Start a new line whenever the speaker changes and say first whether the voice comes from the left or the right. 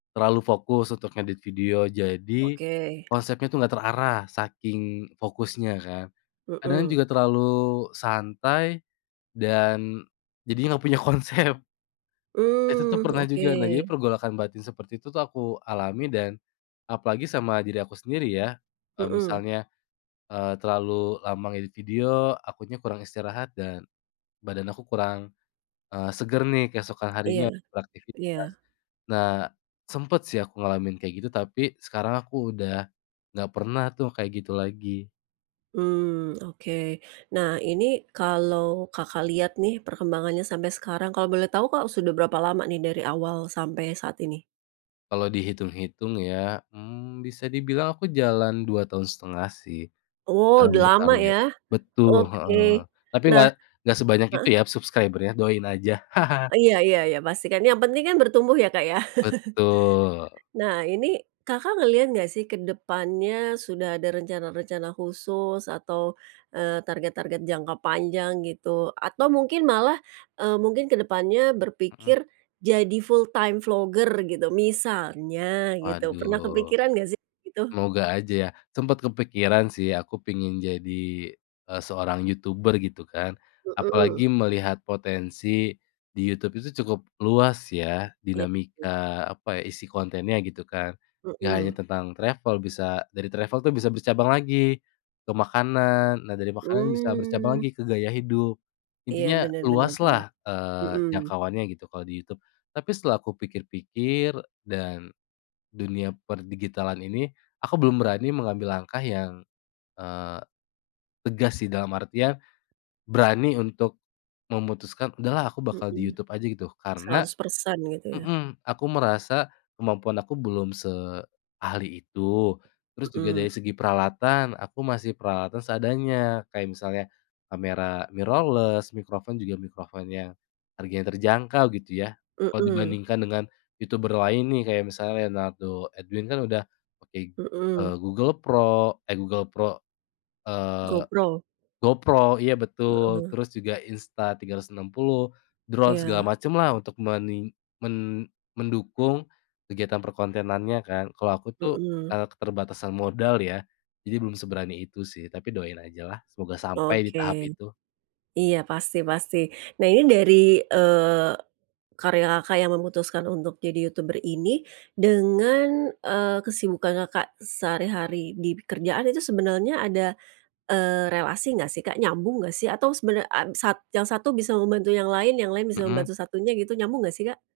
left: Terlalu fokus untuk ngedit video jadi
right: Oke.
left: konsepnya tuh nggak terarah saking fokusnya kan. Kadang
right: Mmm.
left: juga terlalu santai dan jadinya nggak punya konsep. Itu tuh
right: Mmm,
left: pernah
right: oke.
left: juga, nah jadi pergolakan batin seperti itu tuh aku alami dan apalagi sama diri aku sendiri ya. Eee,
right: Mmm.
left: misalnya, eee, terlalu lama ngedit video, akunya kurang istirahat dan badan aku kurang, eee, seger nih keesokan
right: Iya
left: harinya beraktivitas.
right: iya.
left: Nah, sempet sih aku ngalamin kayak gitu tapi sekarang aku udah nggak pernah tuh kayak gitu lagi.
right: Mmm, oke. Nah, ini kalau Kakak lihat nih perkembangannya sampai sekarang kalau boleh tahu, Kak, sudah berapa lama nih dari awal sampai saat ini?
left: Kalau dihitung-hitung ya, mmm, bisa dibilang aku jalan 2,5 tahun sih,
right: Wow,
left: mmm,
right: udah lama
left: berkarya.
right: ya.
left: Betul,
right: Oke,
left: heeh. Tapi
right: nah
left: nggak nggak sebanyak itu
right: heeh.
left: ya subscriber-nya, doain aja.
right: Iya iya iya, pasti kan, yang penting kan bertumbuh ya, Kak, ya.
left: Betul.
right: Nah, ini Kakak ngeliat nggak sih ke depannya sudah ada rencana-rencana khusus atau, eee, target-target jangka panjang gitu atau mungkin malah, eee, mungkin ke depannya
left: Mmm.
right: berpikir jadi full time vlogger gitu, misalnya gitu pernah
left: Waduh.
right: kepikiran gak sih gitu?
left: Semoga aja ya, sempet kepikiran sih, aku pengen jadi, eee, seorang youtuber gitu kan,
right: Mmm.
left: apalagi melihat potensi di YouTube itu cukup luas ya,
right: Iya.
left: dinamika apa, isi kontennya gitu kan, enggak hanya
right: Mmm.
left: tentang travel, bisa dari travel tuh bisa bercabang lagi ke makanan. Nah, dari makanan bisa bercabang
right: Mmm.
left: lagi ke gaya hidup,
right: Iya,
left: intinya
right: benar benar benar.
left: luaslah, eee,
right: Mmm.
left: jangkauannya gitu kalau di YouTube. Tapi setelah aku pikir-pikir dan dunia per digitalan ini, aku belum berani mengambil langkah yang, eee, tegas sih dalam artian berani untuk memutuskan, "Udahlah aku bakal di
right: Mmm.
left: YouTube aja," gitu. Karena
right: 100% gitu ya.
left: mmm, aku merasa kemampuan aku belum seahli itu. Terus juga
right: Mmm.
left: dari segi peralatan aku masih peralatan seadanya kayak misalnya kamera mirrorless, microphone juga microphone yang harganya terjangkau gitu ya. Kalau
right: Mmm.
left: dibandingkan dengan youtuber lain nih kayak misalnya Leonardo Edwin kan udah pakai,
right: Mmm.
left: eee, Google Pro eh, Google Pro, eee,
right: GoPro?
left: GoPro, iya betul.
right: Heeh.
left: Terus juga Insta 360, drone segala
right: Iya.
left: macemlah untuk menin men mendukung kegiatan perkontenannya kan. Kalau aku tuh,
right: Mmm.
left: eee, keterbatasan modal ya, jadi belum seberani itu sih. Tapi doain ajalah, semoga sampai di
right: Oke,
left: tahap itu.
right: iya pasti pasti. Nah, ini dari, eee, karya Kakak yang memutuskan untuk jadi youtuber ini dengan, eee, kesibukan Kakak sehari-hari di pekerjaan itu sebenarnya ada, eee, relasi nggak sih Kak, nyambung nggak sih? Atau sebena ap sat yang satu bisa membantu yang lain, yang lain bisa
left: Mmm.
right: membantu satunya gitu nyambung nggak sih, Kak?